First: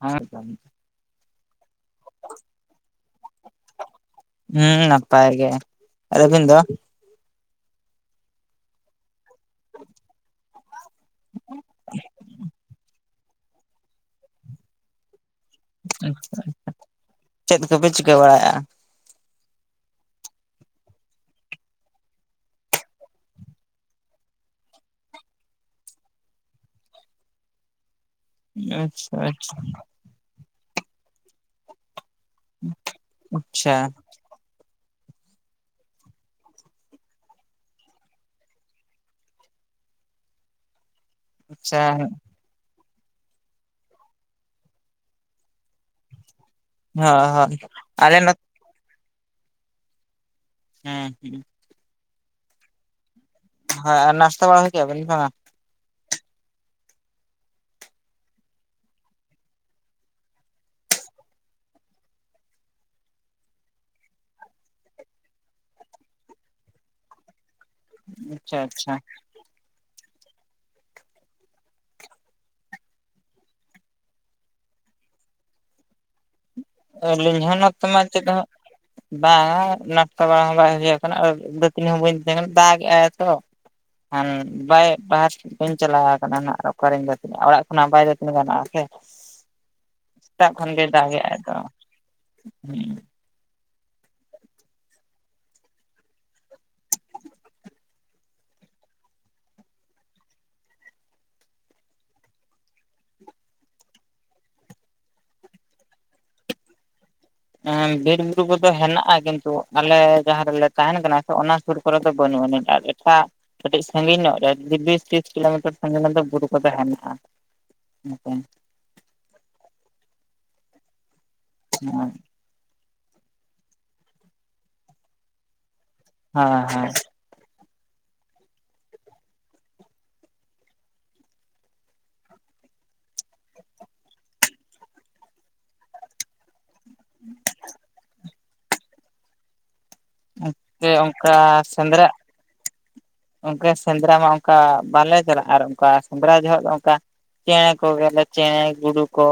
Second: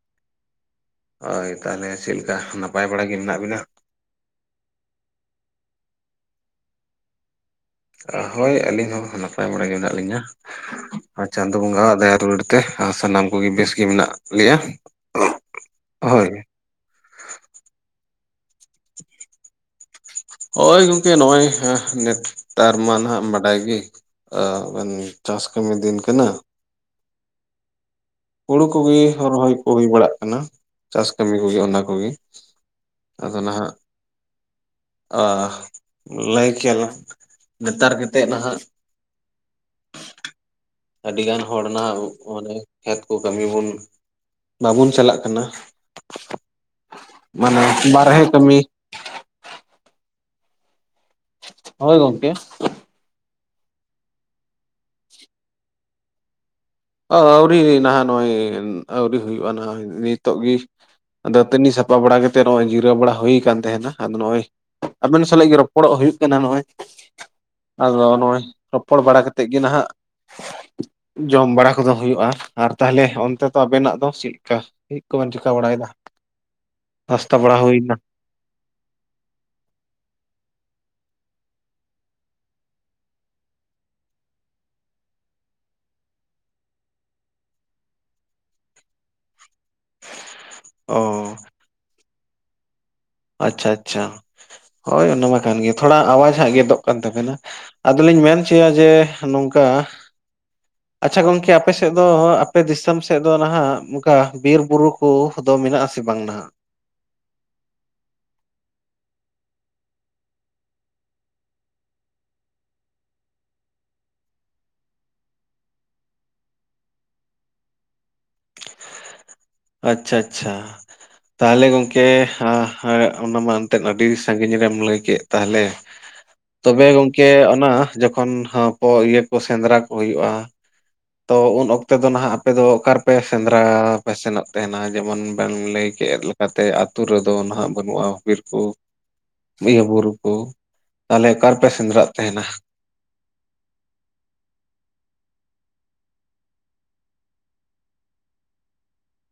ᱦᱩᱸ ᱦᱳᱭ ᱛᱟᱞᱦᱮ ᱪᱮᱫ ᱞᱮᱠᱟ ᱱᱟᱯᱟᱭ ᱵᱟᱲᱟ ᱜᱮ ᱢᱮᱱᱟᱜ ᱵᱤᱱᱟ? ᱦᱩᱸ ᱱᱟᱯᱟᱭ ᱜᱮ ᱟᱨ ᱟᱵᱤᱱ ᱫᱚ? ᱦᱳᱭ ᱟᱹᱞᱤᱧ ᱦᱚᱸ ᱱᱟᱯᱟᱭ ᱵᱟᱲᱟ ᱜᱮ ᱢᱮᱱᱟᱜ ᱞᱤᱧᱟ ᱟᱨ ᱪᱟᱸᱫᱳ ᱵᱚᱸᱜᱟᱣᱟᱜ ᱫᱟᱭᱟ ᱫᱩᱞᱟᱹᱲ ᱛᱮ ᱥᱟᱱᱟᱢ ᱠᱚᱜᱮ ᱵᱮᱥ ᱜᱮ ᱢᱮᱱᱟᱜ ᱞᱮᱭᱟ ᱦᱳᱭ ᱟᱪᱪᱷᱟ। ᱪᱮᱫ ᱠᱚᱯᱮ ᱪᱤᱠᱟᱹ ᱵᱟᱲᱟᱭᱮᱫᱼᱟ? ᱦᱳᱭ ᱜᱚᱝᱠᱮ ᱱᱚᱜᱼᱚᱭ ᱱᱮᱛᱟᱨ ᱢᱟ ᱱᱟᱦᱟᱢ ᱵᱟᱰᱟᱭ ᱜᱤ ᱪᱟᱥ ᱠᱟᱹᱢᱤ ᱫᱤᱱ ᱠᱟᱱᱟ ᱦᱩᱲᱩ ᱠᱚᱜᱮ ᱟᱪᱪᱷᱟ ᱨᱚᱦᱚᱭ ᱠᱚ ᱦᱩᱭ ᱵᱟᱲᱟᱜ ᱠᱟᱱᱟ ᱪᱟᱥ ᱠᱟᱹᱢᱤ ᱠᱚᱜᱮ ᱚᱱᱟ ᱠᱚᱜᱮ ᱟᱫᱚ ᱟᱪᱪᱷᱟ ᱱᱟᱦᱟᱜ ᱟ ᱞᱟᱹᱭ ᱠᱮᱭᱟᱞᱟᱝ ᱱᱮᱛᱟᱨ ᱠᱮᱛᱮᱫ ᱱᱟᱦᱟᱜ ᱟᱹᱰᱤᱜᱟᱱ ᱦᱚᱲ ᱟᱪᱪᱷᱟ ᱱᱟᱦᱟᱜ ᱚᱱᱮ ᱠᱷᱮᱛ ᱠᱚ ᱠᱟᱹᱢᱤ ᱵᱚᱱ ᱵᱟᱵᱚᱱ ᱪᱟᱞᱟᱜ ᱠᱟᱱᱟ ᱦᱳᱭ ᱦᱳᱭ ᱢᱟᱱᱮ ᱟᱞᱮ ᱵᱟᱨᱦᱮ ᱱᱚᱛ ᱠᱟᱹᱢᱤ ᱦᱮᱸ ᱦᱮᱸ ᱦᱳᱭ ᱜᱚᱢᱠᱮ ᱦᱮᱸ ᱟᱨ ᱱᱟᱥᱛᱟ ᱵᱟᱲᱟ ᱠᱮᱫᱟᱵᱮᱱ ᱵᱟᱝᱟ ᱟᱹᱣᱨᱤ ᱱᱟᱦᱟᱜ ᱱᱚᱜᱼᱚᱭ ᱟᱹᱣᱨᱤ ᱦᱩᱭᱩᱜᱼᱟ ᱱᱟᱦᱟᱜ ᱱᱤᱛᱚᱜ ᱜᱤᱼᱼ ᱟᱫᱚ ᱫᱟ. ᱛᱟᱹᱱᱤ ᱥᱟᱯᱟ ᱵᱟᱲᱟ ᱠᱟᱛᱮᱫ ᱱᱚᱜᱼᱚᱭ ᱡᱤᱨᱟᱹᱣ ᱵᱟᱲᱟ ᱦᱩᱭ ᱠᱟᱱ ᱛᱟᱦᱮᱸᱱᱟ, ᱟᱫᱚ ᱱᱚᱜᱼᱚᱭᱼᱼ ᱟᱵᱮᱱ ᱥᱟᱞᱟᱜ ᱜᱮ ᱨᱚᱯᱚᱲᱚᱜ ᱦᱩᱭᱩᱜ ᱠᱟᱱᱟ ᱱᱚᱜᱼᱚᱭ ᱾ ᱟᱫᱚ ᱱᱚᱜᱼᱚᱭ ᱟᱪᱪᱷᱟ ᱟᱪᱪᱷᱟ ᱨᱚᱯᱚᱲ ᱵᱟᱲᱟ ᱠᱟᱛᱮᱜ ᱜᱮ ᱱᱟᱜ ᱡᱚᱢ ᱵᱟᱲᱟᱼᱼ ᱠᱚᱫᱚ ᱦᱩᱭᱩᱜᱼᱟ, ᱟᱨ ᱛᱟᱦᱞᱮ ᱚᱱᱛᱮ ᱫᱚ ᱟᱵᱮᱱ ᱱᱟᱜ ᱫᱚ ᱪᱮᱜ ᱠᱟ ᱪᱮᱫ ᱠᱚᱵᱮᱱ ᱪᱤᱠᱟ ᱵᱟᱲᱟ ᱭᱮᱫᱟ ᱾ ᱱᱟᱥᱛᱟ ᱟᱞᱤᱧ ᱦᱚᱸ ᱱᱚᱛᱮ ᱢᱟ ᱪᱮᱫ ᱦᱚᱸ ᱵᱟᱝᱼ ᱱᱟᱥᱛᱟ ᱵᱟᱲᱟ ᱦᱚᱸ ᱵᱟᱭ ᱦᱩᱭ ᱠᱟᱱᱟ ᱟᱨ ᱫᱟᱹᱛᱟᱹᱱᱤ ᱦᱚᱸ ᱵᱟᱹᱧ ᱛᱟᱦᱮᱸ ᱫᱟᱜ ᱜᱮᱜᱼᱟᱭ ᱛᱚ ᱾ ᱠᱷᱟᱱ ᱵᱟᱭ ᱵᱟᱥᱴ [unintelligible] ᱵᱟᱹᱧ ᱪᱟᱞᱟᱣ ᱠᱟᱱᱟ ᱱᱟᱸᱜ ᱚᱠᱟᱨᱤᱧ ᱫᱟ. ᱛᱟ. ᱱᱤᱼᱟ, ᱚᱲᱟᱜ ᱠᱷᱚᱱᱟᱜ ᱵᱟᱭ ᱫᱟ. ᱛᱟ. ᱱᱤ ᱜᱟᱱᱚᱜᱼᱟ ᱥᱮ ᱾ [inaudible] ᱥᱮᱛᱟᱜ ᱠᱷᱚᱱ ᱜᱮᱭ ᱚ ᱫᱟᱜᱮᱜᱼᱟ ᱛᱚ ᱦᱮᱸ [unintelligible] ᱟᱪᱪᱷᱟ ᱟᱪᱪᱷᱟ ᱦᱚᱭ ᱚᱱᱟ ᱢᱟ ᱠᱟᱱ ᱜᱮ, ᱛᱷᱚᱲᱟ ᱟᱣᱟᱢ ᱦᱟᱸᱜ ᱜᱮᱫᱚᱜ ᱠᱟᱱ ᱛᱟᱵᱮᱱᱟ ᱾ ᱟᱫᱚ ᱞᱤᱧ ᱢᱮᱱ ᱦᱚᱪᱚᱭᱟ ᱡᱮ ᱱᱚᱝᱠᱟᱼᱼ ᱟᱪᱪᱷᱟ ᱜᱚᱝᱠᱮ ᱟᱯᱮ ᱥᱮᱫ ᱫᱚ ᱟᱯᱮ ᱫᱤᱥᱚᱢ ᱥᱮᱫ ᱫᱚ ᱱᱟᱸᱜ, ᱚᱱᱠᱟ ᱵᱤᱨ ᱵᱩᱨᱩᱼᱼ ᱠᱚᱫᱚ ᱢᱮᱱᱟᱜ ᱟᱥᱮ ᱵᱟᱝ ᱱᱟᱸᱜ ᱾ ᱵᱤᱨ ᱵᱩᱨᱩ ᱠᱚᱫᱚ ᱦᱮᱱᱟᱜᱼᱟ ᱠᱤᱱᱛᱩ, ᱟᱞᱮ ᱡᱟᱸᱦᱟᱸ ᱨᱮᱞᱮ ᱛᱟᱦᱮᱱ ᱠᱟᱱᱟ ᱥᱮ ᱚᱱᱟ ᱥᱩᱨᱼᱼ ᱠᱚᱨᱮ ᱫᱚ ᱵᱟᱹᱱᱩᱜ ᱟ. ᱱᱤᱪ ᱟᱨ ᱮᱴᱟᱜᱼᱼ ᱠᱟᱹᱴᱤᱡ ᱥᱟᱺᱜᱤᱧ ᱧᱚᱜ ᱨᱮ ᱵᱤᱥ ᱛᱤᱥ ᱠᱤᱞᱳᱢᱤᱴᱟᱨ ᱥᱟᱺᱜᱤᱧ ᱨᱮ ᱫᱚ ᱵᱩᱨᱩ ᱠᱚᱫᱚ ᱦᱮᱱᱟᱜᱼᱟ ᱾ ᱦ [unintelligible] ᱟᱪᱪᱷᱟ ᱟᱪᱪᱷᱟ ᱛᱟᱦᱚᱞᱮ ᱜᱚᱝᱠᱮ ᱦᱟᱸ ᱦᱮᱸ ᱚᱱᱟ ᱢᱟ ᱮᱱᱛᱮᱫ ᱟᱹᱰᱤ ᱥᱟᱺᱜᱤᱧ ᱨᱮᱢ ᱞᱟᱹᱭ ᱠᱮᱫ ᱛᱟᱦᱚᱞᱮ, ᱛᱚᱵᱮ ᱦᱮᱸ ᱜᱚᱢᱼᱼᱼ ᱠᱮ ᱚᱱᱟ ᱡᱚᱠᱷᱚᱱ ᱦᱟᱭ ᱠᱚ ᱤᱭᱟᱹ ᱠᱚ ᱥᱮᱸᱫᱽᱨᱟ ᱠᱚ ᱦᱩᱭᱩᱜᱼᱟ, ᱛᱚ ᱩᱱ ᱚᱠᱛᱮ ᱫᱚ ᱱᱟᱜ ᱟᱯᱮ ᱫᱚ ᱚᱠᱟ ᱨᱮᱯᱮ ᱥᱮᱸᱫᱽᱨᱟ ᱯᱮ ᱥᱮᱱᱚᱜ ᱛᱮᱱᱟᱸᱜ ᱡᱮᱢᱚᱱ ᱵᱮᱱ ᱞᱟᱹᱭ ᱠᱮᱫᱼᱼ ᱠᱟᱛᱮ ᱟᱛᱩ ᱨᱮᱫᱚ ᱱᱟᱸᱜ ᱵᱟᱹᱱᱩᱜᱼᱟ ᱵᱤᱨ ᱠᱚ, ᱤᱭᱟᱹ ᱵᱩᱨᱩᱼᱼ ᱚᱱᱛᱮ ᱚᱱᱠᱟ ᱥᱮᱸᱫᱽᱨᱟᱜ ᱛᱟᱦᱮᱱᱟ ᱜᱚᱝᱠᱮ ᱚᱱᱠᱟ ᱥᱮᱸᱫᱽᱨᱟ ᱢᱟ ᱚᱱᱠᱟ ᱵᱟᱞᱮ ᱪᱟᱞᱟᱜᱼᱟ, ᱟᱨ ᱚᱱᱠᱟ ᱥᱮᱸᱫᱽᱨᱟ ᱡᱚᱦᱚᱜ ᱫᱚ ᱚᱱᱠᱟᱼᱼ ᱪᱮᱬᱮ ᱠᱚᱜᱮᱞᱮ ᱪᱮᱬᱮ ᱜᱩᱰᱩ ᱠᱚ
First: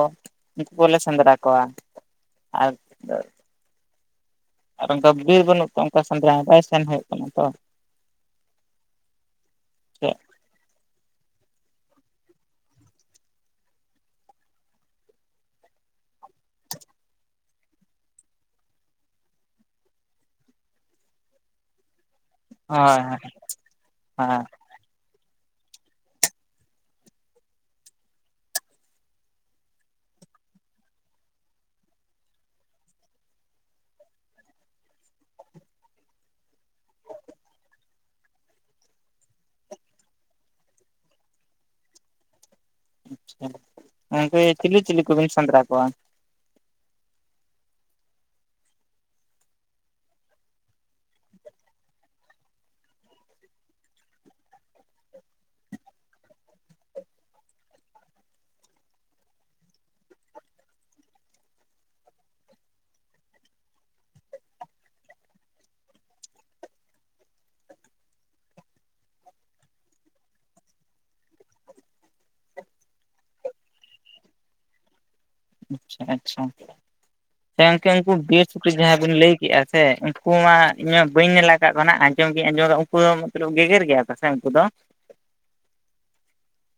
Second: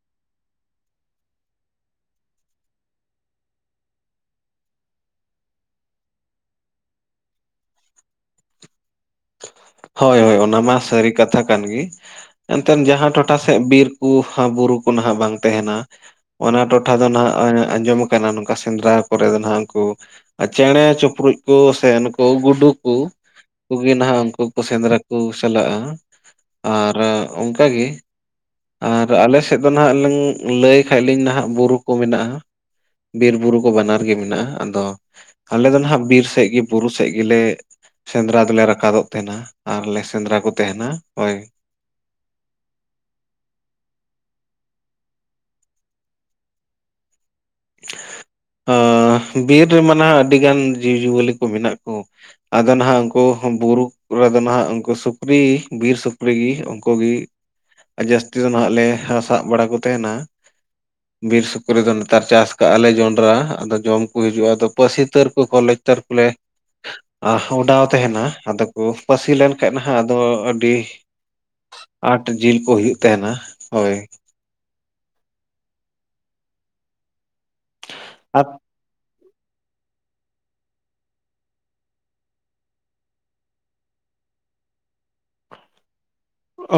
ᱩᱱᱠᱩ ᱠᱚᱞᱮ ᱥᱮᱸᱫᱽᱨᱟ ᱠᱚᱣᱟ ᱟ [unintelligible] ᱟᱨ ᱚᱱᱠᱟ ᱜᱤᱫᱽᱨᱟᱹ ᱵᱟᱹᱱᱩᱜ ᱛᱚ ᱚᱱᱠᱟ ᱥᱮᱸᱫᱽᱨᱟ ᱵᱟᱭ ᱥᱮᱱ ᱦᱩᱭᱩᱜ ᱠᱟᱱᱟ ᱛᱚ ᱾ ᱦᱳᱭ ᱦᱚᱭ ᱦᱚᱭ ᱚᱱᱟ ᱢᱟ ᱥᱟᱹᱨᱤ ᱠᱟᱛᱷᱟ ᱠᱟᱱ ᱜᱮ ᱾ ᱮᱱᱛᱮᱫ ᱡᱟᱦᱟᱸ ᱴᱚᱴᱷᱟ ᱥᱮᱫ ᱵᱤᱨ ᱠᱚ ᱵᱩᱨᱩ ᱠᱚ ᱱᱟᱜ ᱵᱟᱝ ᱛᱟᱦᱮᱱᱟ, ᱚᱱᱟ ᱴᱚᱴᱷᱟ ᱫᱚ ᱱᱟᱜ ᱟᱸᱡᱚᱢ ᱠᱟᱱᱟ ᱱᱚᱝᱠᱟ ᱥᱮᱸᱫᱽᱨᱟ ᱠᱚᱨᱮ ᱫᱚ ᱱᱟᱜ ᱩᱱᱠᱩᱼᱼᱼ ᱟᱨ ᱪᱮᱬᱮ ᱪᱤᱯᱨᱩᱫ ᱠᱚ ᱥᱮ ᱱᱩᱠᱩ ᱜᱩᱰᱩ ᱠᱚ ᱦᱳᱭ ᱠᱩᱜᱮ ᱟᱪᱪᱷᱟ ᱱᱟᱜ ᱩᱱᱠᱩᱼᱼ ᱥᱮᱸᱫᱽᱨᱟ ᱠᱚ ᱪᱟᱞᱟᱜᱼᱟ ᱟᱨ ᱚᱱᱠᱟ ᱜᱮ ᱾ ᱟᱨ ᱟᱞᱮ ᱥᱮᱫ ᱫᱚ ᱱᱟᱜ ᱞᱝ ᱞᱟᱹᱭ ᱠᱷᱟᱱᱡ ᱞᱤᱧ ᱱᱟᱜ ᱵᱩᱨᱩ ᱠᱚ ᱢᱮᱱᱟᱜᱼᱟ, ᱵᱤᱨ ᱵᱩᱨᱩ ᱠᱚ ᱵᱟᱱᱟᱨ ᱜᱮ ᱢᱮᱱᱟᱜᱼᱟ ᱾ ᱟᱫᱚᱼᱼ ᱟᱞᱮ ᱫᱚ ᱱᱟᱜ ᱵᱤᱨ ᱥᱮᱫ ᱜᱮ ᱵᱩᱨᱩ ᱥᱮᱫ ᱜᱮᱞᱮ ᱥᱮᱸᱫᱽᱨᱟ ᱫᱚᱞᱮ ᱨᱟᱠᱟᱵᱚᱜ ᱛᱟᱦᱮᱱᱟ, ᱟᱨ ᱞᱮ ᱥᱮᱸᱫᱽᱨᱟ ᱠᱚ ᱛᱟᱦᱮᱱᱟ ᱳᱭ ᱾ ᱟᱪᱪᱷᱟ ᱜᱚᱢᱠᱮ [unintelligible] ᱪᱤᱞᱤ ᱪᱤᱞᱤ ᱠᱚᱵᱤᱱ ᱥᱮᱸᱫᱽᱨᱟ ᱠᱚᱣᱟ ᱾ ᱟ ᱵᱤᱨ ᱨᱮᱢᱟ ᱱᱟᱦ ᱟᱹᱰᱤᱜᱟᱱ ᱡᱤᱵᱽᱼᱡᱤᱭᱟᱹᱞᱤ ᱠᱚ ᱢᱮᱱᱟᱜ ᱠᱚ, ᱟᱫᱚ ᱱᱟᱜ ᱩᱱᱠᱩ ᱵᱩᱨᱩ ᱠᱚ ᱨᱮᱫᱚ ᱱᱟᱜ ᱩᱱᱠᱩ ᱥᱩᱠᱨᱤ ᱵᱤᱨ ᱥᱩᱠᱨᱤ ᱜᱮ ᱩᱱᱠᱩ ᱜᱮ, ᱡᱟᱹᱥᱛᱤ ᱫᱚ ᱱᱟᱜ ᱞᱮ ᱥᱟᱵ ᱵᱟᱲᱟ ᱠᱚ ᱛᱟᱦᱮᱱᱟ, ᱵᱤᱨ ᱥᱩᱠᱨᱤ ᱫᱚᱼᱼ ᱪᱟᱥ ᱠᱟᱜᱼᱟ ᱞᱮ ᱡᱚᱸᱰᱨᱟ ᱟᱫᱚ ᱡᱚᱢ ᱠᱚ ᱦᱤᱡᱩᱜᱼᱟ ᱟᱫᱚ ᱯᱟᱹᱥᱤ ᱛᱟᱹᱨ ᱠᱚᱠᱚ ᱞᱟᱠᱛᱟᱨ ᱠᱚᱞᱮ [unintelligible] ᱟ ᱠᱚᱸᱰᱷᱟ ᱦᱚᱸᱛᱟᱦᱮᱱᱟ ᱟᱫᱚ ᱠᱚ ᱯᱟᱹᱥᱤ ᱞᱮᱱ ᱠᱷᱟᱱ ᱱᱟᱜ ᱟᱫᱚ ᱟᱹᱰᱤᱼᱼ ᱟᱴ ᱡᱤᱞ ᱠᱚ ᱦᱩᱭᱩᱜ ᱛᱟᱦᱮᱱᱟ ᱦᱚᱭ ᱾ ᱟᱪᱪᱷᱟ ᱟᱪᱪᱷᱟ ᱦ ᱩᱱᱠᱩ ᱟᱨ ᱵᱮᱥ [unintelligible] ᱡᱟᱦᱟᱸᱭ ᱵᱤᱱ ᱞᱟᱹᱭ ᱠᱮᱫᱼᱟ ᱥᱮ, ᱩᱱᱠᱩ ᱢᱟᱦᱟᱜ ᱤᱧ ᱢᱟ ᱵᱟᱹᱧ ᱧᱮ ᱟᱠᱟᱫ ᱠᱟᱣᱟᱜ ᱟᱸᱡᱚᱢ ᱜᱤᱧ ᱟᱸᱡᱚ [unintelligible] ᱩᱱᱠᱩ ᱫᱚ ᱢᱚᱛᱞᱚᱵ ᱜᱮᱜᱮᱨ ᱜᱮᱭᱟ ᱥᱮ ᱩᱱᱠᱩ ᱫᱚ,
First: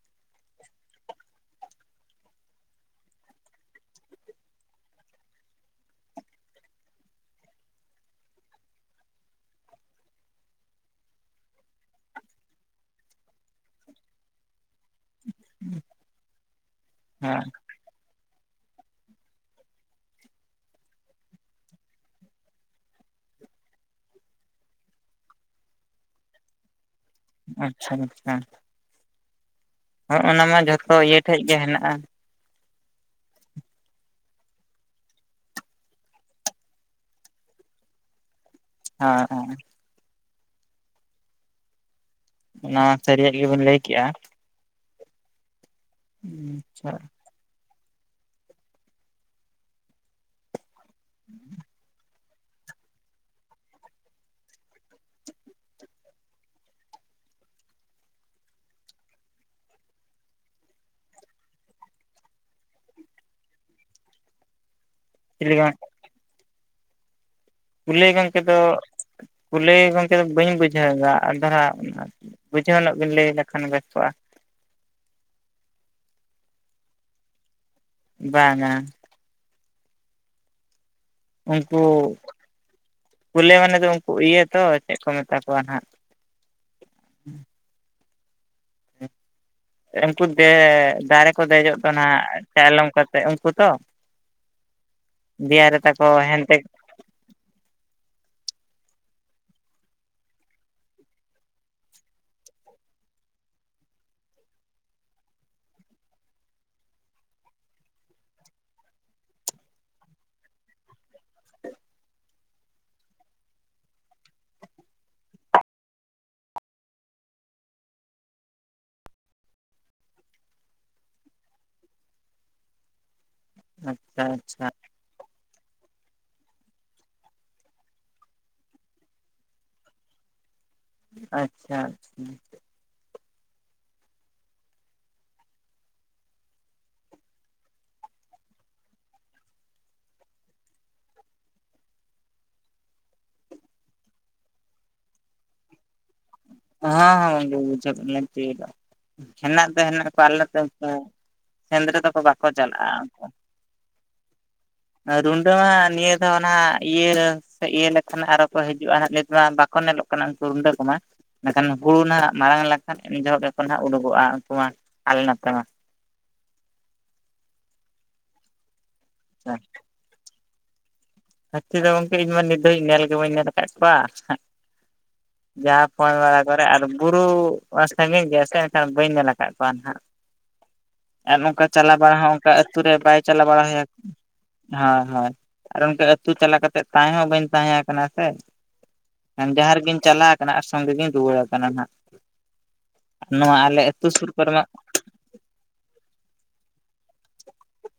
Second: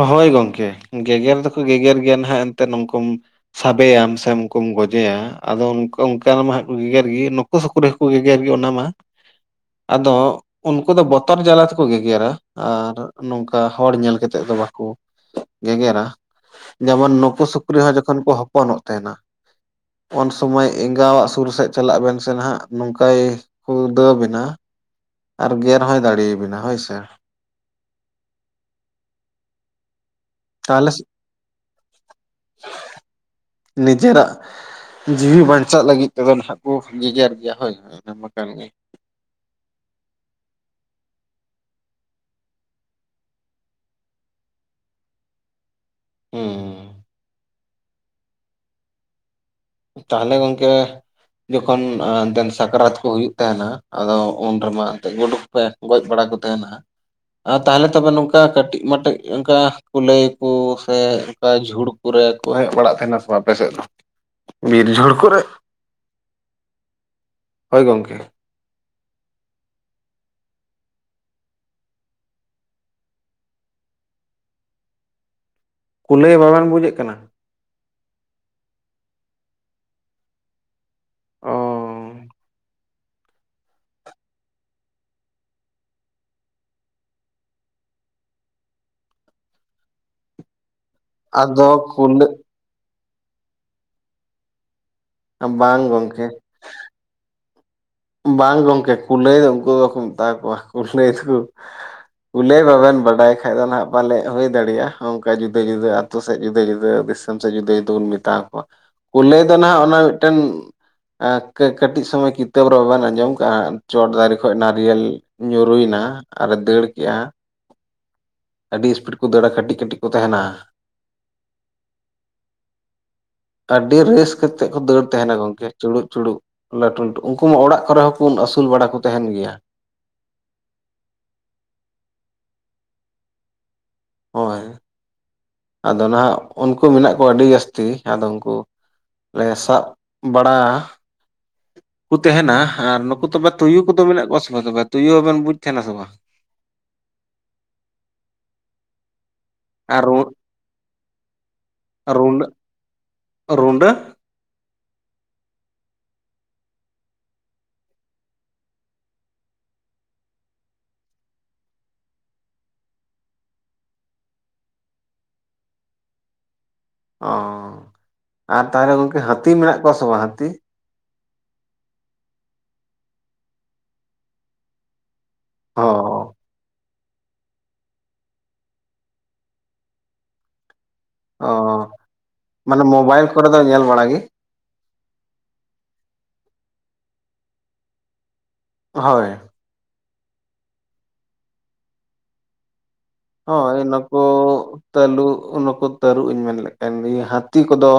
ᱦᱚᱭ ᱜᱚᱝᱠᱮ ᱜᱮᱜᱮᱨ ᱫᱚᱠᱚ ᱜᱮᱜᱮᱨ ᱜᱮᱭᱟ ᱱᱟᱜ ᱮᱱᱛᱮᱫ ᱩᱱᱝᱠᱢᱼᱼ ᱥᱟᱵᱮᱭᱟᱢ ᱥᱮ ᱩᱱᱠᱩᱢ ᱜᱚᱡᱮᱭᱟ ᱟᱫᱚ ᱚᱱᱠᱟ ᱢᱟ ᱦᱟᱜ ᱠᱚ ᱜᱮᱜᱮᱨ ᱜᱤ᱾ ᱩᱱᱠᱩ ᱥᱩᱠᱨᱤ ᱦᱚᱠᱚ ᱜᱮᱜᱮᱨ ᱜᱮ ᱚᱱᱟ ᱢᱟ᱾ ᱟᱫᱚ ᱩᱱᱠᱩ ᱫᱚ ᱵᱚᱛᱚᱨ ᱡᱟᱞᱟ ᱛᱮᱠᱚ ᱜᱮᱜᱨᱟ ᱟᱨ ᱱᱚᱝᱠᱟ ᱦᱚᱲ ᱧᱮᱞ ᱠᱟᱛᱮᱼᱼ ᱛᱮᱫ ᱫᱚ ᱵᱟᱠᱚ ᱜᱮᱜᱨᱟ ᱡᱮᱢᱚᱱ ᱱᱩᱠᱩ ᱦᱮᱸ ᱥᱩᱠᱨᱤ ᱦᱚᱸ ᱡᱚᱠᱷᱚᱱ ᱠᱚ ᱦᱚᱯᱚᱱᱚᱜ ᱛᱟᱦᱮᱱᱟ᱾ ᱩᱱ ᱥᱚᱢᱚᱭ ᱮᱸᱜᱟᱣᱟᱜ ᱥᱩᱨ ᱥᱮᱫ ᱪᱟᱞᱟᱜ ᱵᱮᱱ ᱥᱮ ᱦᱟᱜ ᱱᱚᱝᱠᱟᱭ᱾ [unintelligible] ᱫᱟᱹᱵ ᱮᱱᱟ ᱟᱨ ᱜᱮᱨ ᱦᱚᱸᱭ ᱫᱟᱲᱮᱭᱟᱵᱤᱱᱟ ᱦᱳᱭ ᱥᱮ᱾ ᱟᱪᱪᱷᱟ [inaudible] ᱦᱚᱜᱼᱱᱟ ᱢᱟ ᱛᱟᱦᱚᱞᱮ ᱡᱚᱛᱚ ᱤᱭᱟᱹ ᱴᱷᱮᱡ ᱜᱮ ᱦᱮᱱᱟᱜᱼᱟ᱾ ᱱᱤᱡᱮᱨᱟᱜ ᱡᱤᱣᱤ ᱵᱟᱧᱪᱟᱜ ᱞᱟᱹᱜᱤᱫ ᱛᱮᱫᱚ ᱱᱟᱦᱟᱜ ᱠᱚ ᱜᱮᱮᱜᱮᱨ ᱜᱮᱭᱟ ᱦᱳᱭ ᱚᱱᱟᱢᱟ ᱠᱟᱱ ᱜᱮ ᱦᱮᱸ ᱦᱮᱸ ᱦᱮᱸ ᱚᱱᱟ ᱥᱟᱹᱨᱤᱭᱟᱜ ᱜᱮᱵᱤᱱ ᱞᱟᱹᱭ ᱠᱮᱜᱼᱟ᱾ ᱦᱚ ᱦᱩᱸ ᱟᱪᱪᱷᱟ᱾ ᱛᱟᱦᱚᱞᱮ ᱜᱚᱝᱠᱮ ᱡᱚᱠᱷᱚᱱᱼᱼ ᱥᱟᱠᱨᱟᱛ ᱠᱚ ᱦᱩᱭᱩᱜ ᱛᱟᱦᱮᱱᱟ ᱟᱫᱚ ᱩᱱ ᱨᱮᱢᱟ ᱮᱱᱛᱮᱫ ᱜᱩᱰᱩᱠ ᱯᱮ ᱜᱚᱡ ᱵᱟᱲᱟ ᱠᱚ ᱛᱟᱦᱮᱱᱟ? ᱛᱟᱦᱚᱞᱮ ᱛᱚᱵᱮ ᱱᱚᱝᱠᱟ ᱠᱟᱹᱴᱤᱡ ᱢᱟᱹᱴᱮᱡ ᱚᱱᱠᱟ ᱠᱩᱞᱟᱹᱭ ᱠᱚ ᱥᱮ ᱚᱱᱠᱟ ᱡᱷᱩᱲᱼᱼ ᱯᱩᱨᱟ. ᱠᱚ ᱦᱮᱡ ᱵᱟᱲᱟᱜ ᱠᱟᱱᱟ ᱥᱮ ᱵᱟᱝ ᱟᱯᱮ ᱥᱮᱫ ᱫᱚ ᱵᱤᱨ ᱡᱷᱩᱲ ᱠᱚ [unintelligible] ᱠᱩᱞᱟᱹᱭ ᱜᱚᱝᱠᱮ ᱫᱚ ᱠᱩᱞᱟᱹᱭ ᱜᱚᱝᱠᱮ ᱫᱚ ᱵᱟᱹᱧ ᱵᱩᱡᱷᱟᱹᱣ ᱮᱫᱟ ᱟᱨ ᱫᱷᱟᱨᱟ ᱵᱩᱡᱷᱟᱹᱣ ᱧᱚᱜ ᱵᱤᱱ ᱞᱟᱹᱭ ᱞᱮᱠᱷᱟᱱ ᱵᱮᱥ ᱠᱚᱜᱼᱟ᱾ ᱠᱩᱞᱟᱹᱭ ᱵᱟᱵᱮᱱ ᱵᱩᱡᱮᱫ ᱠᱟᱱᱟ? ᱵᱟᱝᱼᱟ? ᱚ ᱩᱱᱠᱩ ᱠᱩᱞᱟᱹᱭ ᱢᱟᱱᱮ ᱫᱚ ᱩᱱᱠᱩ ᱤᱭᱟᱹ ᱛᱚ ᱪᱮᱫ ᱠᱚ ᱢᱮᱛᱟ ᱠᱚᱣᱟ ᱱᱟᱦᱟᱜ? ᱩᱱᱠᱩ ᱫᱮ ᱫᱟᱨᱮ ᱠᱚ ᱟᱫᱚ ᱫᱮᱡᱚᱜ ᱫᱚ ᱱᱟᱜᱼᱼ ᱠᱩᱞᱟᱹ ᱪᱟᱭᱞᱚᱢ ᱠᱟᱛᱮ ᱩᱱᱠᱩ ᱛᱚ ᱫᱮᱤᱭᱟ ᱵᱟᱝ ᱨᱮᱛᱟᱠᱚ ᱜᱚᱝᱠᱮ ᱦᱮᱸᱫᱮ ᱵᱟᱝ ᱜᱚᱢᱠᱮ ᱠᱩᱞᱟᱹᱭ ᱫᱚ ᱩᱱᱠᱩ ᱫᱚᱠᱚ ᱢᱮᱛᱟ ᱠᱚᱣᱟ ᱠᱩᱞᱱᱟᱟᱹᱭ ᱫᱚᱠᱚᱼᱼ ᱩᱞᱟᱹᱭ ᱵᱟᱵᱮᱱ ᱵᱟᱰᱟᱭ ᱠᱷᱟᱡ ᱫᱚ ᱱᱟᱦᱟᱜ ᱯᱟᱞᱮ ᱦᱩᱭ ᱫᱟᱲᱮᱼᱟ ᱚᱝᱠᱟ ᱡᱩᱫᱟᱹ ᱡᱩᱫᱟᱹ ᱟᱹᱛᱩ᱾ ᱟᱛᱳ ᱥᱮᱫ ᱡᱩᱫᱟᱹ ᱡᱩᱫᱟᱹ ᱫᱤᱥᱚᱢ ᱥᱮᱫ ᱡᱩᱫᱟᱹ ᱡᱩᱫᱟᱹ ᱵᱚᱱ ᱢᱮᱛᱟ ᱠᱚᱣᱟ ᱠᱩᱞᱟᱹᱭ ᱫᱚ ᱦᱜ ᱚᱱᱟ ᱢᱤᱫᱴᱮᱱᱼᱼ ᱠᱟᱹᱴᱤᱡ ᱥᱚᱢᱚᱭ ᱠᱤ ᱠᱤᱛᱟᱹᱵ ᱨᱮ ᱵᱟᱵᱮᱱ ᱟᱸᱡᱚᱢ ᱠᱟᱜᱼᱟ ᱪᱚᱴ ᱫᱟᱨᱮ ᱠᱷ ᱱᱟᱨᱤᱭᱮᱞ ᱧᱩᱨᱩᱭᱮᱱᱟ ᱟᱨᱮ ᱫᱟᱹᱲ ᱠᱮᱜᱼᱟ ᱟᱹᱰᱤ ᱤᱥᱯᱤᱰ ᱠᱚ ᱫᱟᱹᱲᱟ ᱠᱟᱹᱴᱤᱡ ᱠᱟᱹᱴᱤᱡ ᱠᱚ ᱛᱟᱦᱮᱱᱟ᱾ ᱟᱹᱰᱤ ᱟᱪᱪᱷᱟ ᱨᱟᱹᱥ ᱟᱪᱪᱷᱟ ᱠᱟᱛᱮᱜ ᱠᱚ ᱫᱟᱹᱲ ᱛᱟᱦᱮᱱᱟ ᱜᱚᱝᱠᱮ ᱪᱩᱲᱩᱜ ᱪᱩᱲᱩᱜ ᱞᱟᱹᱴᱩ, ᱞᱟᱹᱴᱩ, ᱼᱼ ᱩᱱᱠᱩ ᱢᱟ ᱚᱲᱟᱜ ᱠᱚᱨᱮ ᱦᱚᱸᱠᱚ ᱟᱹᱥᱩᱞ ᱵᱟᱲᱟ ᱠᱚ ᱛᱟᱦᱮᱱ ᱜᱮᱭᱟ᱾ ᱟᱪᱪᱷᱟ᱾ ᱦᱳᱭ ᱟᱫᱚ ᱱᱟᱦᱟᱜ ᱩᱱᱠᱩ ᱢᱮᱱᱟᱜ ᱠᱚᱣᱟ ᱟᱹᱰᱤ ᱡᱟᱹᱥᱛᱤ ᱟᱫᱚ ᱩᱱᱠᱩ ᱞᱮ ᱥᱟᱵ ᱵᱟᱲᱟᱼᱼ ᱠᱩ ᱛᱟᱦᱮᱱᱟ ᱟᱨ ᱱᱩᱠᱩ ᱛᱚᱵᱮ ᱛᱩᱭᱩ ᱠᱚᱫᱚ ᱢᱮᱱᱟᱜ ᱠᱚᱣᱟ ᱥᱮ ᱵᱟᱝ ᱛᱚᱵᱮ ᱛᱩᱭᱩ ᱦᱚᱸᱵᱮᱱ ᱵᱩᱡ ᱛᱟᱦᱮᱱᱟ ᱥᱮ ᱵᱟᱝ? ᱦᱚᱸ ᱦᱚᱸ ᱵᱩᱡᱟᱹᱜ ᱠᱟᱱᱟ ᱛᱩᱭᱩ ᱫᱚ ᱦᱮᱱᱟᱜ ᱫᱚ ᱟᱨ ᱦᱮᱱᱟᱜ ᱨᱩ ᱠᱚᱣᱟ ᱟᱞᱮᱼᱼ ᱥᱮᱸᱫᱽᱨᱟᱹ ᱫᱚᱠᱚ ᱵᱟᱠᱚ ᱨᱩᱰᱟᱹ ᱪᱟᱞᱟᱜᱼᱟ ᱩᱱᱠᱩ, ᱨᱩᱰᱟᱹ ᱨᱩᱱᱰᱟᱹ ᱦᱟᱜ ᱱᱤᱭᱟᱹ ᱫᱷᱟᱣ ᱱᱟᱜ ᱤᱭᱟᱹ ᱥᱮ ᱤᱭᱟᱹ ᱞᱮᱠᱷᱟᱱ ᱟᱨᱚ ᱠᱚ ᱦᱤᱡᱩᱜᱼᱟ ᱱᱟ ᱱᱤᱛ ᱢᱟ ᱵᱟᱠᱚ ᱧᱮᱞᱚᱜ ᱠᱟᱱᱟ ᱩᱱᱠᱩ ᱦᱩᱰᱟᱹ ᱠᱚᱢᱟ᱾ ᱮᱠᱷᱟᱱ ᱦᱩᱲᱩ ᱱᱟᱜ ᱢᱟᱨᱟᱝ ᱞᱮᱠᱷᱟᱱ ᱤᱱ ᱡᱚᱦᱚᱜ ᱜᱮᱠᱚ ᱱᱟᱦᱟᱜ ᱩᱰᱩᱠᱚᱜᱼᱟ᱾ ᱩᱱᱠᱩ ᱢᱟ ᱟᱞᱮ ᱱᱟᱛᱮ ᱢᱟ᱾ ᱚ ᱟᱨ ᱛᱟᱦᱚᱞᱮ ᱜᱚᱝᱠᱮ ᱦᱟᱹᱛᱤ ᱢᱮᱱᱟᱜ ᱠᱚᱣᱟ ᱥᱮ ᱵᱟᱝ ᱦᱟᱹᱛᱤ? ᱦᱟᱛᱤ ᱫᱚ ᱜᱚᱝᱠᱮ ᱤᱧᱢᱟ ᱱᱤᱛ ᱫᱟᱹᱵᱤᱡ ᱧᱮᱞ ᱜᱮ ᱵᱟᱹᱧ ᱧᱮᱞ ᱟᱠᱟᱫ ᱠᱚᱣᱟᱼᱼ ᱚ ᱡᱟᱦᱟᱸ ᱯᱷᱚᱸ ᱵᱟᱲᱟ ᱠᱚᱨᱮ ᱟᱨ ᱵᱩᱨᱩ ᱥᱟᱺᱜᱤᱧ ᱜᱮᱭᱟ ᱥᱮ ᱮᱱᱠᱷᱟᱱ ᱵᱟᱹᱧ ᱧᱮᱞ ᱟᱠᱟᱫ ᱠᱚᱣᱟ ᱱᱟᱦᱟᱜ ᱟᱨ ᱚ ᱱᱚᱝᱠᱟ ᱪᱟᱞᱟᱣ ᱵᱟᱲᱟ ᱦᱚᱸ ᱚᱱᱠᱟ ᱟᱹᱛᱩ ᱢᱟᱱᱮ ᱨᱮ ᱵᱟᱭ ᱢᱳᱵᱟᱭᱤᱞ ᱪᱟᱞᱟᱣ ᱠᱚᱨᱮ ᱫᱚ ᱵᱟᱲᱟ ᱧᱮᱞ ᱜᱮ ᱦᱩᱭᱟᱠᱟᱱᱟ ᱦᱳᱭ ᱦᱳᱭ ᱟᱨ ᱚᱱᱠᱟ ᱟᱹᱛᱩ ᱪᱟᱞᱟᱣ ᱠᱟ ᱠᱟᱛᱮᱫ ᱛᱟᱦᱮᱸ ᱦᱚᱸ ᱵᱟᱹᱧ ᱛᱟᱦᱮᱸ ᱠᱟᱱᱟ ᱥᱮ᱾ ᱦᱳᱭ᱾ ᱡᱟᱦᱟᱸ ᱨᱮᱜᱤᱧ ᱪᱟᱞᱟᱣ ᱠᱟᱱᱟ, ᱟᱨ ᱥᱚᱸᱜᱮ ᱜᱤᱧ ᱨᱩᱣᱟᱹᱲ ᱟᱠᱟᱱᱟ ᱱᱟᱸᱜ᱾ ᱦᱳᱭ ᱱᱩᱠᱩ ᱥᱩᱨ ᱠᱚᱨᱮ ᱢᱟ ᱛᱟᱹᱞᱩᱜ ᱱᱩᱠᱩ ᱛᱟᱹᱨᱩᱵ ᱤᱧ ᱢᱮᱱ ᱞᱮ ᱠᱟᱱ ᱦᱟᱹᱛᱤ ᱠᱚᱫᱚ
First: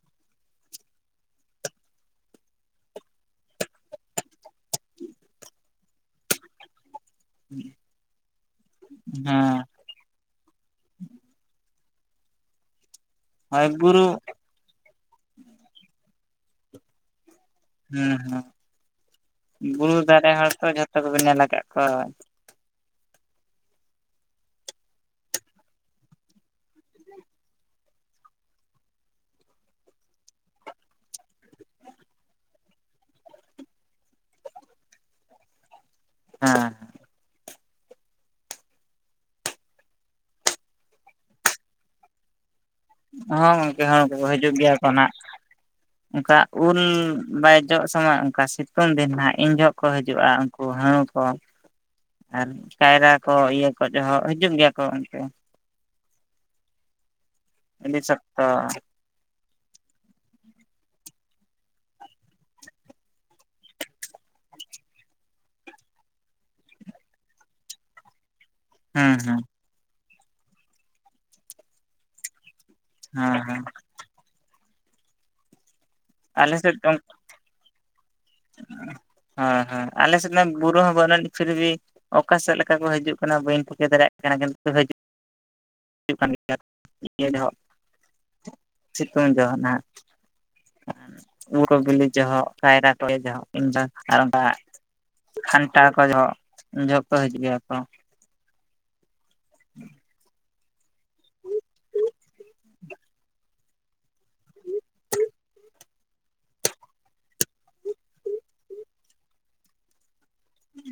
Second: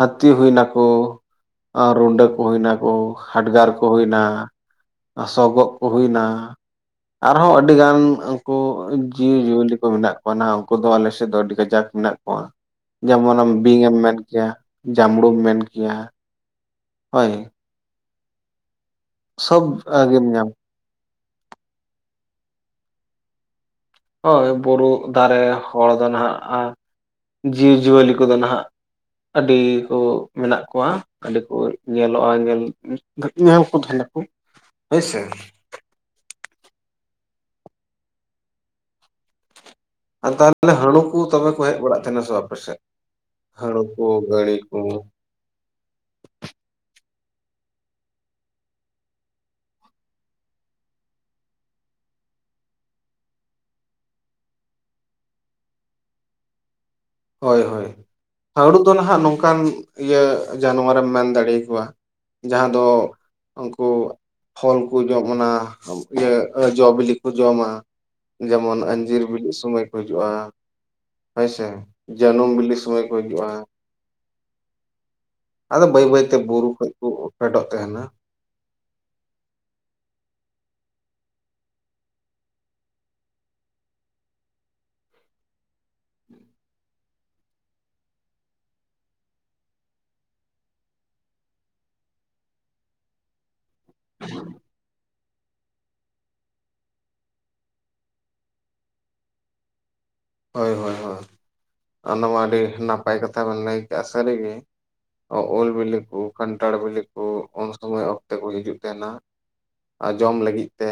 ᱦᱟᱹᱛᱤ ᱦᱩᱭ ᱱᱟᱠᱚ᱾ ᱟᱨ ᱨᱩᱰᱟᱹ ᱠᱚ ᱦᱩᱭᱱᱟ ᱠᱚ ᱦᱟᱰᱜᱟᱨ ᱠᱚ ᱦᱩᱭᱱᱟ᱾ ᱥᱳᱜᱚᱫ ᱠᱚ ᱦᱩᱭᱱᱟ᱾ ᱟᱨᱦᱚᱸ ᱟᱹᱰᱤ ᱜᱟᱱ ᱩᱱᱠᱩ ᱦᱩᱸ ᱪᱤᱞᱤ ᱠᱚ ᱢᱮᱱᱟᱜ ᱠᱚᱣᱟ ᱱᱟᱜ ᱩᱱᱠᱩ ᱫᱚ ᱟᱞᱮᱥᱮᱫ ᱫᱚ ᱟᱹᱰᱤ ᱠᱟᱡᱟᱠ ᱢᱮᱱᱟᱜ ᱠᱚᱣᱟ᱾ ᱡᱮᱢᱚᱱ ᱟᱢ ᱦᱳᱭ ᱵᱤᱧᱮᱢ ᱵᱩᱨᱩ ᱢᱮᱱ ᱠᱮᱭᱟ, ᱡᱟᱢᱲᱩᱢ ᱢᱮᱱ ᱠᱮᱭᱟ ᱦᱳᱭ᱾ ᱦᱩᱸ ᱥᱚᱵ ᱦᱩᱸ ᱵᱩᱨᱩ ᱜᱮᱢ ᱫᱟᱨᱮ ᱦᱚᱲ ᱧᱟᱢᱟ ᱛᱚ ᱡᱷᱚᱛᱚ ᱠᱚᱯᱮ ᱧᱮᱞ ᱟᱠᱟᱫ ᱠᱚᱣᱟ᱾ ᱦᱳᱭ ᱵᱩᱨᱩ ᱫᱟᱨᱮ ᱦᱚᱲ ᱫᱚ ᱱᱟᱦᱟᱼᱜ ᱟᱨ ᱡᱤᱵᱽᱼᱡᱤᱭᱟᱹᱞᱤ ᱠᱚᱫᱚ ᱱᱟᱦᱟᱸᱜ ᱟᱹᱰᱤ ᱠᱚ ᱢᱮᱱᱟᱜ ᱠᱚᱣᱟ᱾ ᱟᱹᱰᱤ ᱠᱚ ᱧᱮᱞᱚᱜᱼᱟ, ᱧᱮᱞ ᱧᱮᱞ ᱠᱚ ᱛᱟᱦᱮᱱᱟᱠᱚ ᱦᱳᱭᱥᱮ᱾ ᱦᱮᱸᱼ ᱛᱟᱦᱚᱞᱮ ᱦᱟᱹᱲᱩ ᱠᱚ ᱛᱚᱵᱮ ᱠᱚ ᱦᱮᱡ ᱵᱟᱲᱟᱜ ᱛᱟᱦᱮᱱᱟ ᱥᱮ ᱟᱯᱮᱥᱮᱫ ᱦᱚᱸ ᱜᱚᱝᱠᱮ ᱦᱚᱸ ᱩᱱᱠᱩ ᱠᱚ ᱦᱤᱡᱩᱜ ᱜᱮᱭᱟ ᱠᱚ ᱦᱟᱸᱜ᱾ ᱚᱱᱠᱟ ᱩᱞ ᱵᱟᱭ ᱡᱚᱜ ᱥᱚᱢᱚᱭ ᱚᱱᱠᱟ ᱥᱤᱛᱩᱝ ᱫᱤᱱ ᱦᱟᱜ ᱤᱱ ᱡᱚᱦᱚᱜ ᱠᱚ ᱦᱤᱡᱩᱜᱼᱟ᱾ ᱩᱱᱠᱩ ᱦᱩᱲᱩ ᱠᱚ᱾ ᱟᱨ ᱠᱟᱭᱨᱟ ᱠᱚ ᱤᱭᱟᱹ ᱠᱚ ᱡᱚᱦᱚᱜ ᱦᱤᱡᱩᱜ ᱜᱮᱭᱟ ᱠᱚ ᱩᱱᱡᱳᱠᱷᱱ ᱦᱚᱸ᱾ ᱦᱳᱭ ᱦᱳᱭ ᱟᱹᱰᱤ ᱥᱚᱠᱛᱚ ᱦᱟᱹᱲᱩ ᱫᱚ ᱱᱟᱦᱟᱜ ᱱᱚᱝᱠᱟᱱ ᱤᱭᱟᱹ ᱡᱟᱱᱣᱟ ᱨᱮᱢ ᱢᱮᱱ ᱫᱟᱲ ᱟᱠᱚᱣᱟ᱾ ᱡᱟᱦᱟᱸ ᱫᱚ ᱩᱝᱠᱩ ᱯᱷᱚᱞ ᱠᱩ ᱡᱚᱢ ᱚᱱᱟ ᱤᱭᱟᱹ ᱡᱚ ᱵᱤᱞᱤ ᱠᱩ ᱡᱚᱢᱟ᱾ ᱡᱮᱢᱚᱱ ᱦᱩᱸ ᱟᱺᱡᱤᱨ ᱦᱩᱸ ᱵᱤᱞᱤᱜ ᱥᱚᱢᱚᱭ ᱠᱚ ᱦᱤᱡᱩᱜ-ᱟ᱾ ᱦᱳᱭᱥᱮ ᱡᱟᱹᱱᱩᱢ ᱵᱤᱞᱤ ᱥ ᱥᱚᱢᱚᱭ ᱠᱚ ᱦᱮᱸ ᱦᱤᱡᱩᱜ-ᱟ᱾ ᱦᱮᱸ ᱟᱫᱚ ᱵᱟᱹᱭ ᱵᱟᱹᱭᱛᱮ ᱟᱞᱮ ᱵᱩᱨᱩ ᱥᱮᱫ ᱠᱷᱚᱡ ᱦᱳᱭ ᱠᱩ ᱯᱷᱮᱰᱚᱜ ᱛᱮᱦᱮᱱᱟ᱾ [inaudible] ᱦᱮᱸ ᱦᱮᱸ ᱟᱞᱮ ᱥᱮᱱ ᱫᱚ ᱵᱩᱨᱩ ᱦᱚᱸ ᱵᱟᱹᱱᱩ ᱟᱱᱤ ᱯᱷᱤᱨᱵᱷᱤ ᱚᱠᱟ ᱥᱮᱫ ᱞᱮᱠᱟ ᱠᱚ ᱦᱤᱡᱩᱜ ᱠᱟᱱᱟ᱾ ᱵᱟᱹᱧ ᱴᱷᱤᱠᱟᱹ ᱫᱟᱲᱮᱭᱟᱜ ᱠᱟᱱᱟ ᱠᱤᱱᱛᱩ ᱦᱟᱹᱡᱩᱜ ᱦᱩᱭᱩᱜ ᱠᱟᱱ ᱜᱮᱭᱟ ᱤᱭᱟᱹ ᱡᱚᱦᱚᱜ ᱥᱤᱛᱩᱝ ᱡᱚᱦᱚᱜ ᱱᱟᱸᱜ ᱩᱞ ᱠᱚ ᱵᱤᱞᱤ ᱡᱚᱦᱚᱜ ᱠᱟᱭᱨᱟ [unintelligible] ᱠᱷᱟᱱᱴᱟ ᱠᱚ ᱡᱚᱦᱚᱜ ᱩᱱ ᱡᱚᱦᱚᱜ ᱠᱚ, ᱦᱤᱡᱩᱜ ᱜᱮᱭᱟ ᱠᱚ᱾ ᱦᱳᱭ ᱦᱳᱭ ᱦᱳᱭ ᱚᱱᱟ ᱢᱟ ᱟᱹᱰᱤ ᱱᱟᱯᱟᱭ ᱠᱟᱛᱷᱟ ᱵᱮᱱ ᱞᱟᱹᱭ ᱠᱮ-ᱟ ᱥᱟᱹᱨᱤᱜᱤ᱾ ᱩᱞ ᱵᱤᱞᱤ ᱠᱩ ᱠᱟᱱᱴᱷᱟᱲ ᱵᱤᱞᱤ ᱠᱩ ᱩᱱ ᱥᱚᱢᱚᱭ ᱚᱠᱛᱮ ᱠᱚ ᱦᱤᱡᱩᱜ ᱛᱮᱦᱮᱱᱟ᱾ ᱚᱢ ᱞᱟᱹᱜᱤᱫ ᱛᱮ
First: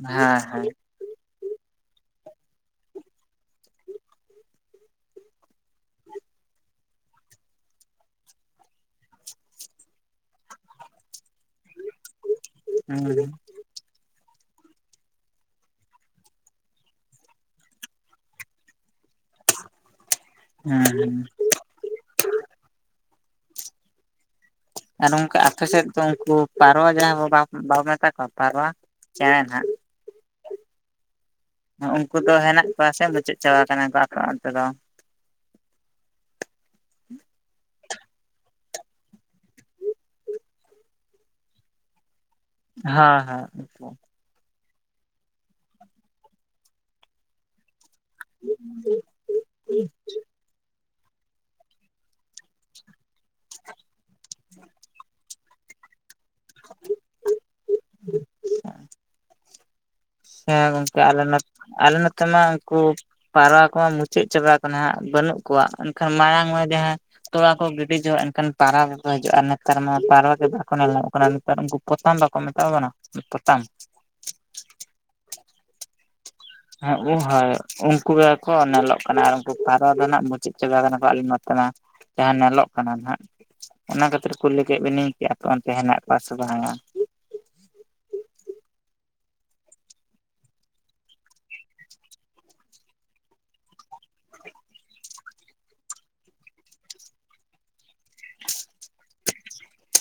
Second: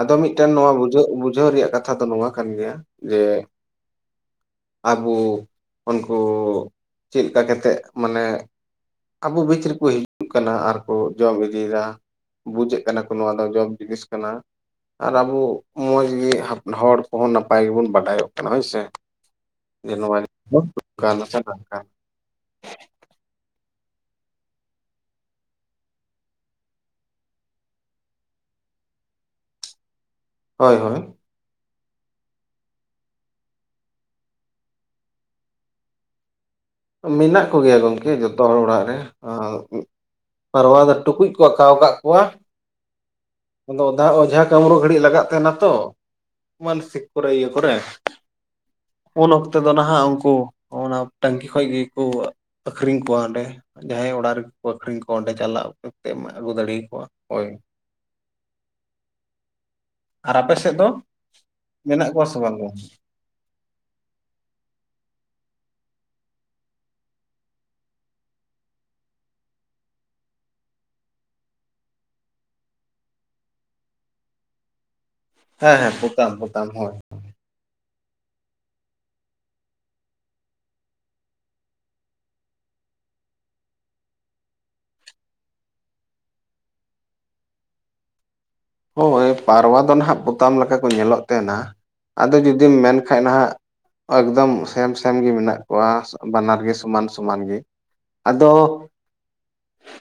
ᱟᱫᱚ ᱦᱮᱸ ᱢᱤᱜᱴᱮᱱ ᱦᱮᱸ ᱱᱚᱣᱟ ᱵᱩᱡᱷᱟᱹᱜ ᱵᱩᱡᱷᱟᱹᱣ ᱨᱮᱭᱟᱜ ᱠᱟᱛᱷᱟ ᱫᱚ ᱱᱚᱣᱟ ᱠᱟᱱ ᱜᱮᱭᱟ ᱡᱮ [inaudible] ᱟᱵᱩ ᱩᱱᱠᱩ ᱪᱮᱫ ᱞᱮᱠᱟ ᱠᱟᱛᱮᱫ ᱢᱟᱱᱮ᱾ ᱟᱵᱚ ᱵᱤᱪ ᱨᱤᱠᱚ ᱦᱤᱡᱩᱜ ᱠᱟᱱᱟ ᱟᱨ ᱠᱚ ᱡᱚᱢ ᱤᱫᱤᱭᱮᱫᱟ᱾ ᱵᱩᱡᱮᱜ ᱠᱟᱱᱟ ᱠᱚ ᱦᱩᱸ ᱱᱚᱣᱟ ᱫᱚ ᱡᱚᱢ ᱡᱤᱱᱤᱥ ᱠᱟᱱᱟ᱾ ᱟᱨ ᱟᱵᱩ ᱢᱚᱸᱡᱽ ᱜᱤ ᱦᱚᱲ ᱠᱚᱦᱚᱸ ᱱᱟᱯᱟᱭ ᱜᱮᱵᱩᱱ ᱵᱟᱰᱟᱭᱚᱜ ᱦᱳᱭ ᱥᱮ ᱦᱩᱸ [unintelligible] ᱟᱨ ᱱᱚᱝᱠᱟ ᱟᱯᱮ ᱥᱮᱫ ᱫᱚ ᱩᱝᱠᱩ ᱯᱟᱨᱣᱟ ᱡᱟᱦᱟᱸ ᱵᱟᱚ ᱢᱮᱛᱟ ᱠᱚᱣᱟ ᱯᱟᱨᱣᱟ᱾ ᱪᱮᱸᱬᱮᱸ ᱱᱟᱜ᱾ ᱦᱳᱭᱼᱦᱳᱭ ᱩᱱᱠᱩ ᱫᱚ ᱦᱮᱱᱟᱜ ᱠᱚᱣᱟ ᱥᱮ ᱢᱩᱪᱟᱹᱫ ᱪᱟᱵᱟ ᱠᱟᱱᱟ ᱠᱚ ᱟᱯᱮ ᱚᱱᱛᱮ ᱫᱚ᱾ ᱢᱮᱱᱟᱜ ᱠᱚᱜᱮᱭᱟ ᱜᱚᱝᱠᱮ ᱡᱚᱛᱚ ᱦᱚᱲ ᱚᱲᱟᱜ ᱨᱮ ᱟ ᱯᱨᱣᱟ ᱫᱚ ᱴᱩᱠᱩᱡ ᱠᱚ ᱟᱠᱟᱠᱟᱣ ᱟᱠᱟᱜ ᱠᱚᱣᱟ᱾ ᱦᱮᱸ ᱦᱮᱸ ᱟᱫᱚ ᱚᱫᱷᱟ ᱚᱡᱷᱟ᱾ ᱠᱟᱹᱢᱨᱩ ᱜᱷᱟᱹᱲᱤᱡ ᱞᱟᱜᱟᱜ ᱛᱟᱦᱮᱱᱟ ᱛᱚ ᱢᱟᱱᱥᱤᱠ ᱠᱚᱨᱮ ᱤᱭᱟᱹ ᱠᱚᱨᱮ᱾ [inaudible] ᱩᱱ ᱚᱠᱛᱮ ᱫᱚ ᱱᱟᱦᱟᱜ ᱩᱝᱠᱩ, ᱚᱱᱟ ᱴᱟᱝᱠᱤ ᱠᱷᱚᱡ ᱜᱤ ᱠᱚ ᱟᱠᱷᱨᱤᱧ ᱠᱚᱣᱟ ᱦᱟᱸᱰᱮ᱾ ᱡᱟᱦᱟᱸᱭ ᱚᱲᱟᱜ ᱨᱤᱜᱤ ᱠᱚ ᱟᱠᱷᱨᱤᱧ ᱠᱚᱣᱟ, ᱚᱸᱰᱮ ᱪᱟᱞᱟᱜ ᱠᱟᱛᱮᱫ ᱢᱟᱡ ᱟᱹᱜᱩ ᱫᱟᱲᱮ ᱭᱟᱠᱚᱣᱟ ᱦᱳᱭ᱾ ᱟᱨ ᱟᱯᱮ ᱦᱮᱸ ᱥᱮᱫ ᱫᱚ ᱜᱚᱝᱠᱮ ᱟᱞᱮ ᱱᱚᱛᱮ ᱟᱞᱮ ᱢᱮᱱᱟᱜ ᱠᱚᱣᱟ ᱥᱮ ᱱᱚᱛᱮᱢᱟ ᱵᱟᱝ ᱩᱝᱠᱩ ᱜᱚᱝᱠᱮ ᱯᱟᱣᱨᱟ ᱠᱚ ᱢᱩᱪᱟᱹᱫ ᱪᱟᱵᱟ ᱟᱠᱟᱱᱟ ᱦᱟᱸᱜ ᱵᱟᱹᱱᱩᱜ ᱠᱚᱣᱟ ᱮᱱᱠᱷᱟᱱ ᱢᱟᱭᱟᱝ [unintelligible] ᱡᱟᱦᱟᱸᱭ ᱛᱚᱣᱟ ᱠᱚ ᱜᱤᱰᱤ ᱡᱚᱜ ᱮᱱᱠᱷᱟᱱ ᱯᱟᱨᱟ ᱠᱚ ᱠᱚ ᱦᱤᱡᱩᱜ-ᱟ ᱱᱚᱛᱮ ᱨᱮ ᱢᱟ ᱯᱟᱨᱣᱟ ᱠᱚᱜᱮ ᱦᱟᱸᱜ ᱠᱚ ᱱᱮᱞ ᱧᱟᱢᱚᱜ ᱠᱟᱱᱟ ᱟᱨ ᱩᱝᱠᱩ ᱯᱚᱛᱟᱢ ᱵᱟᱠᱚ ᱢᱮᱛᱟᱠᱚ ᱠᱟᱱᱟ ᱯᱚᱛᱟᱢ [inaudible] ᱦᱮᱸ ᱦᱮᱸ ᱯᱳᱛᱟᱢ ᱯᱳᱛᱟᱢ ᱦᱳᱭ ᱦᱮᱸ ᱦᱳᱭ ᱩᱝᱠᱩ ᱜᱮᱠᱚ ᱧᱮᱞᱚᱜ ᱠᱟᱱᱟ ᱟᱨ ᱩᱝᱠᱩ ᱯᱟᱨᱟ ᱫᱚ ᱱᱟᱜ ᱢᱩᱪᱟᱹᱫ ᱪᱟᱵᱟ ᱠᱟᱱᱟ ᱠᱚ ᱟᱞᱮ ᱱᱚᱛᱮ ᱢᱟ ᱡᱟᱦᱟᱸ ᱱᱮᱞᱚᱜ ᱠᱟᱱᱟ ᱱᱟᱜ ᱚᱱᱟ ᱠᱷᱟᱹᱛᱤᱨ ᱠᱩᱞᱤ ᱠᱮᱫ ᱵᱤᱱᱤᱧ ᱠᱤ ᱟᱯᱮ ᱚᱱᱛᱮ ᱦᱮᱱᱟᱜ ᱠᱚᱣᱟ ᱥᱮ ᱵᱟᱝᱟ? ᱦᱳᱭ ᱯᱟᱨᱣᱟ ᱫᱚ ᱱᱟᱦᱟᱜ ᱯᱚᱛᱟᱢ ᱞᱮᱠᱟ ᱠᱚ ᱧᱮᱞᱚᱜ ᱛᱟᱦᱮᱱᱟ ᱟᱫᱚ ᱡᱩᱫᱤᱢ ᱢᱮᱱ ᱠᱷᱟᱡ ᱱᱟᱦᱟᱜ ᱮᱠᱫᱚᱢ ᱥᱮᱢ ᱥᱮᱢ ᱜᱮ ᱢᱮᱱᱟᱜ ᱠᱚᱣᱟ ᱵᱟᱱᱟᱨ ᱜᱮ ᱥᱚᱢᱟᱱ ᱥᱚᱢᱟᱱ ᱜᱮ ᱟᱫᱚ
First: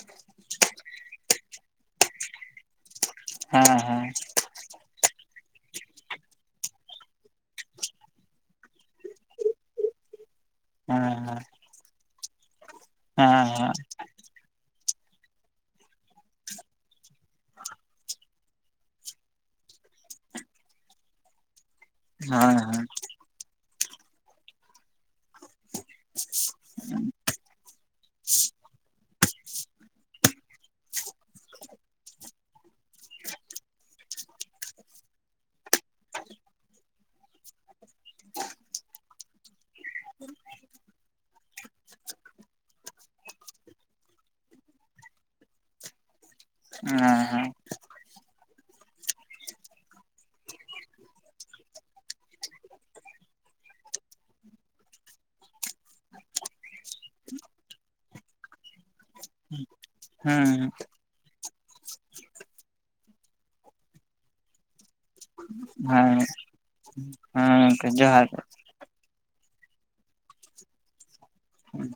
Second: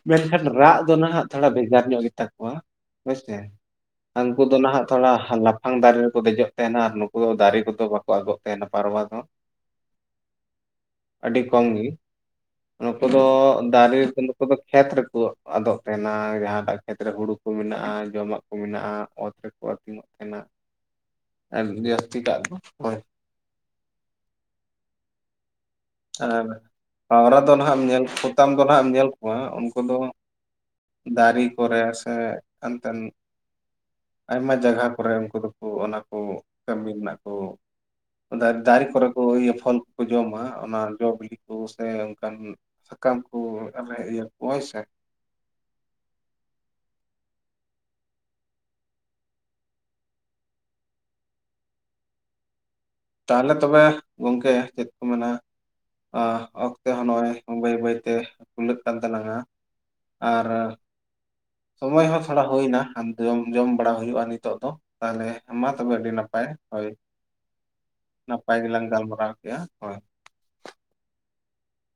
ᱢᱮᱱᱠᱷᱟᱱ ᱨᱟᱜ ᱫᱚ ᱱᱟᱦᱟᱜ ᱛᱷᱚᱲᱟ ᱵᱷᱮᱜᱟᱨ ᱧᱚᱜ ᱜᱮᱛᱟ ᱠᱚᱣᱟ ᱦᱳᱭ ᱥᱮ ᱦᱮᱸ ᱦᱮᱸ ᱟᱫᱚ ᱱᱟᱦᱟᱜ ᱛᱷᱚᱲᱟ ᱞᱟᱯᱷᱟᱝ ᱫᱟᱨᱮ ᱨᱮᱠᱚ ᱫᱮᱡᱚᱜ ᱛᱟᱦᱮᱱᱟ ᱟᱨ ᱱᱩᱠᱩ ᱫᱚ ᱫᱟᱨᱮ ᱠᱚᱫᱚ ᱵᱟᱠᱚ ᱟᱫᱚᱜ ᱛᱟᱦᱮᱱᱟ ᱯᱟᱨᱣᱟ ᱫᱚ ᱦᱮᱸ ᱟᱹᱰᱤ ᱠᱚᱢ ᱜᱮ ᱱᱩᱠᱩ ᱫᱚ ᱦᱮᱸ ᱦᱮᱸ ᱫᱟᱨᱮ ᱱᱩᱠᱩ ᱫᱚ ᱠᱷᱮᱛ ᱨᱮᱠᱚ ᱟᱫᱚᱜ ᱛᱟᱦᱮᱱᱟ ᱡᱟᱦᱟᱸᱴᱟᱜ ᱠᱷᱮᱛ ᱨᱮ ᱦᱩᱲᱩ ᱠᱚ ᱢᱮᱱᱟᱜ-ᱟ ᱡᱚᱢᱟᱜ ᱢᱮᱱᱟᱜᱼᱟ ᱚᱛ ᱨᱮᱠᱚ ᱟᱹᱛᱤᱧᱚᱜ ᱛᱟᱦᱮᱱᱟ ᱟᱨ ᱡᱟᱹᱥᱛᱤ ᱦᱮᱸ ᱠᱟᱜ ᱦᱮᱸ ᱫᱚ ᱦᱮᱸ ᱦᱳᱭ ᱟᱨ ᱯᱟᱣᱨᱟ ᱫᱚ ᱦᱟᱸᱜ ᱧᱮᱞ ᱯᱚᱛᱟᱢ ᱫᱚ ᱦᱟᱸᱜ ᱮᱢ ᱧᱮᱞ ᱠᱚᱣᱟ ᱩᱱᱠᱩ ᱫᱚ। ᱫᱟᱨᱮ ᱠᱚᱨᱮ ᱥᱮ ᱮᱱᱛᱮᱱ ᱟᱭᱢᱟ ᱡᱟᱭᱜᱟ ᱠᱚᱨᱮ ᱩᱱᱠᱩ ᱫᱚᱠᱚ ᱚᱱᱟ ᱠᱚ ᱠᱟᱹᱢᱤ ᱨᱮᱱᱟᱜ ᱠᱚ ᱫᱟᱨᱮ ᱫᱟᱨᱮ ᱠᱚᱨᱮ ᱠᱚ ᱤᱭᱟᱹ ᱯᱷᱚᱞ ᱠᱚ ᱡᱚᱢᱟ ᱚᱱᱟ ᱡᱚ ᱵᱤᱞᱤ ᱠᱚ ᱥᱮ ᱚᱱᱠᱟᱱ ᱥᱟᱠᱟᱢ ᱠᱚ ᱤᱭᱟᱹ ᱠᱚ ᱦᱳᱭ ᱥᱮ ᱦᱮᱸ ᱦᱮᱸ ᱛᱟᱞᱦᱮ ᱛᱚᱵᱮ ᱜᱚᱝᱠᱮ ᱪᱮᱫ ᱠᱚ ᱢᱮᱱᱟ? ᱟ ᱚᱠᱛᱮ ᱦᱚᱸ ᱱᱚᱜᱼᱚᱭ ᱵᱟᱹᱭ ᱵᱟᱹᱭᱛᱮ ᱠᱷᱩᱞᱟᱹᱜ ᱠᱟᱱ ᱛᱟᱞᱟᱝᱼᱟ ᱦᱮᱸ ᱥᱚᱢᱚᱭ ᱦᱚᱸ ᱛᱷᱚᱲᱟ ᱦᱳᱭ ᱮᱱᱟ ᱡᱚᱢ ᱚᱱᱟ ᱛᱟᱭᱚᱢ ᱵᱟᱲᱟ ᱦᱳᱭᱳᱜᱼᱟ ᱱᱤᱛᱚᱜ ᱫᱚ ᱛᱟᱦᱚᱞᱮ ᱢᱟ ᱛᱚᱵᱮ ᱟᱹᱰᱤ ᱱᱟᱯᱟᱭ ᱦᱳᱭ ᱦᱩᱸ ᱜᱚᱝᱠᱮ ᱡᱚᱦᱟᱨ ᱱᱟᱯᱟᱭ ᱜᱮᱞᱟᱝ ᱜᱟᱞᱢᱟᱨᱟᱣ ᱠᱮᱫᱼᱟ ᱦᱳᱭ᱾ ᱦᱩᱸ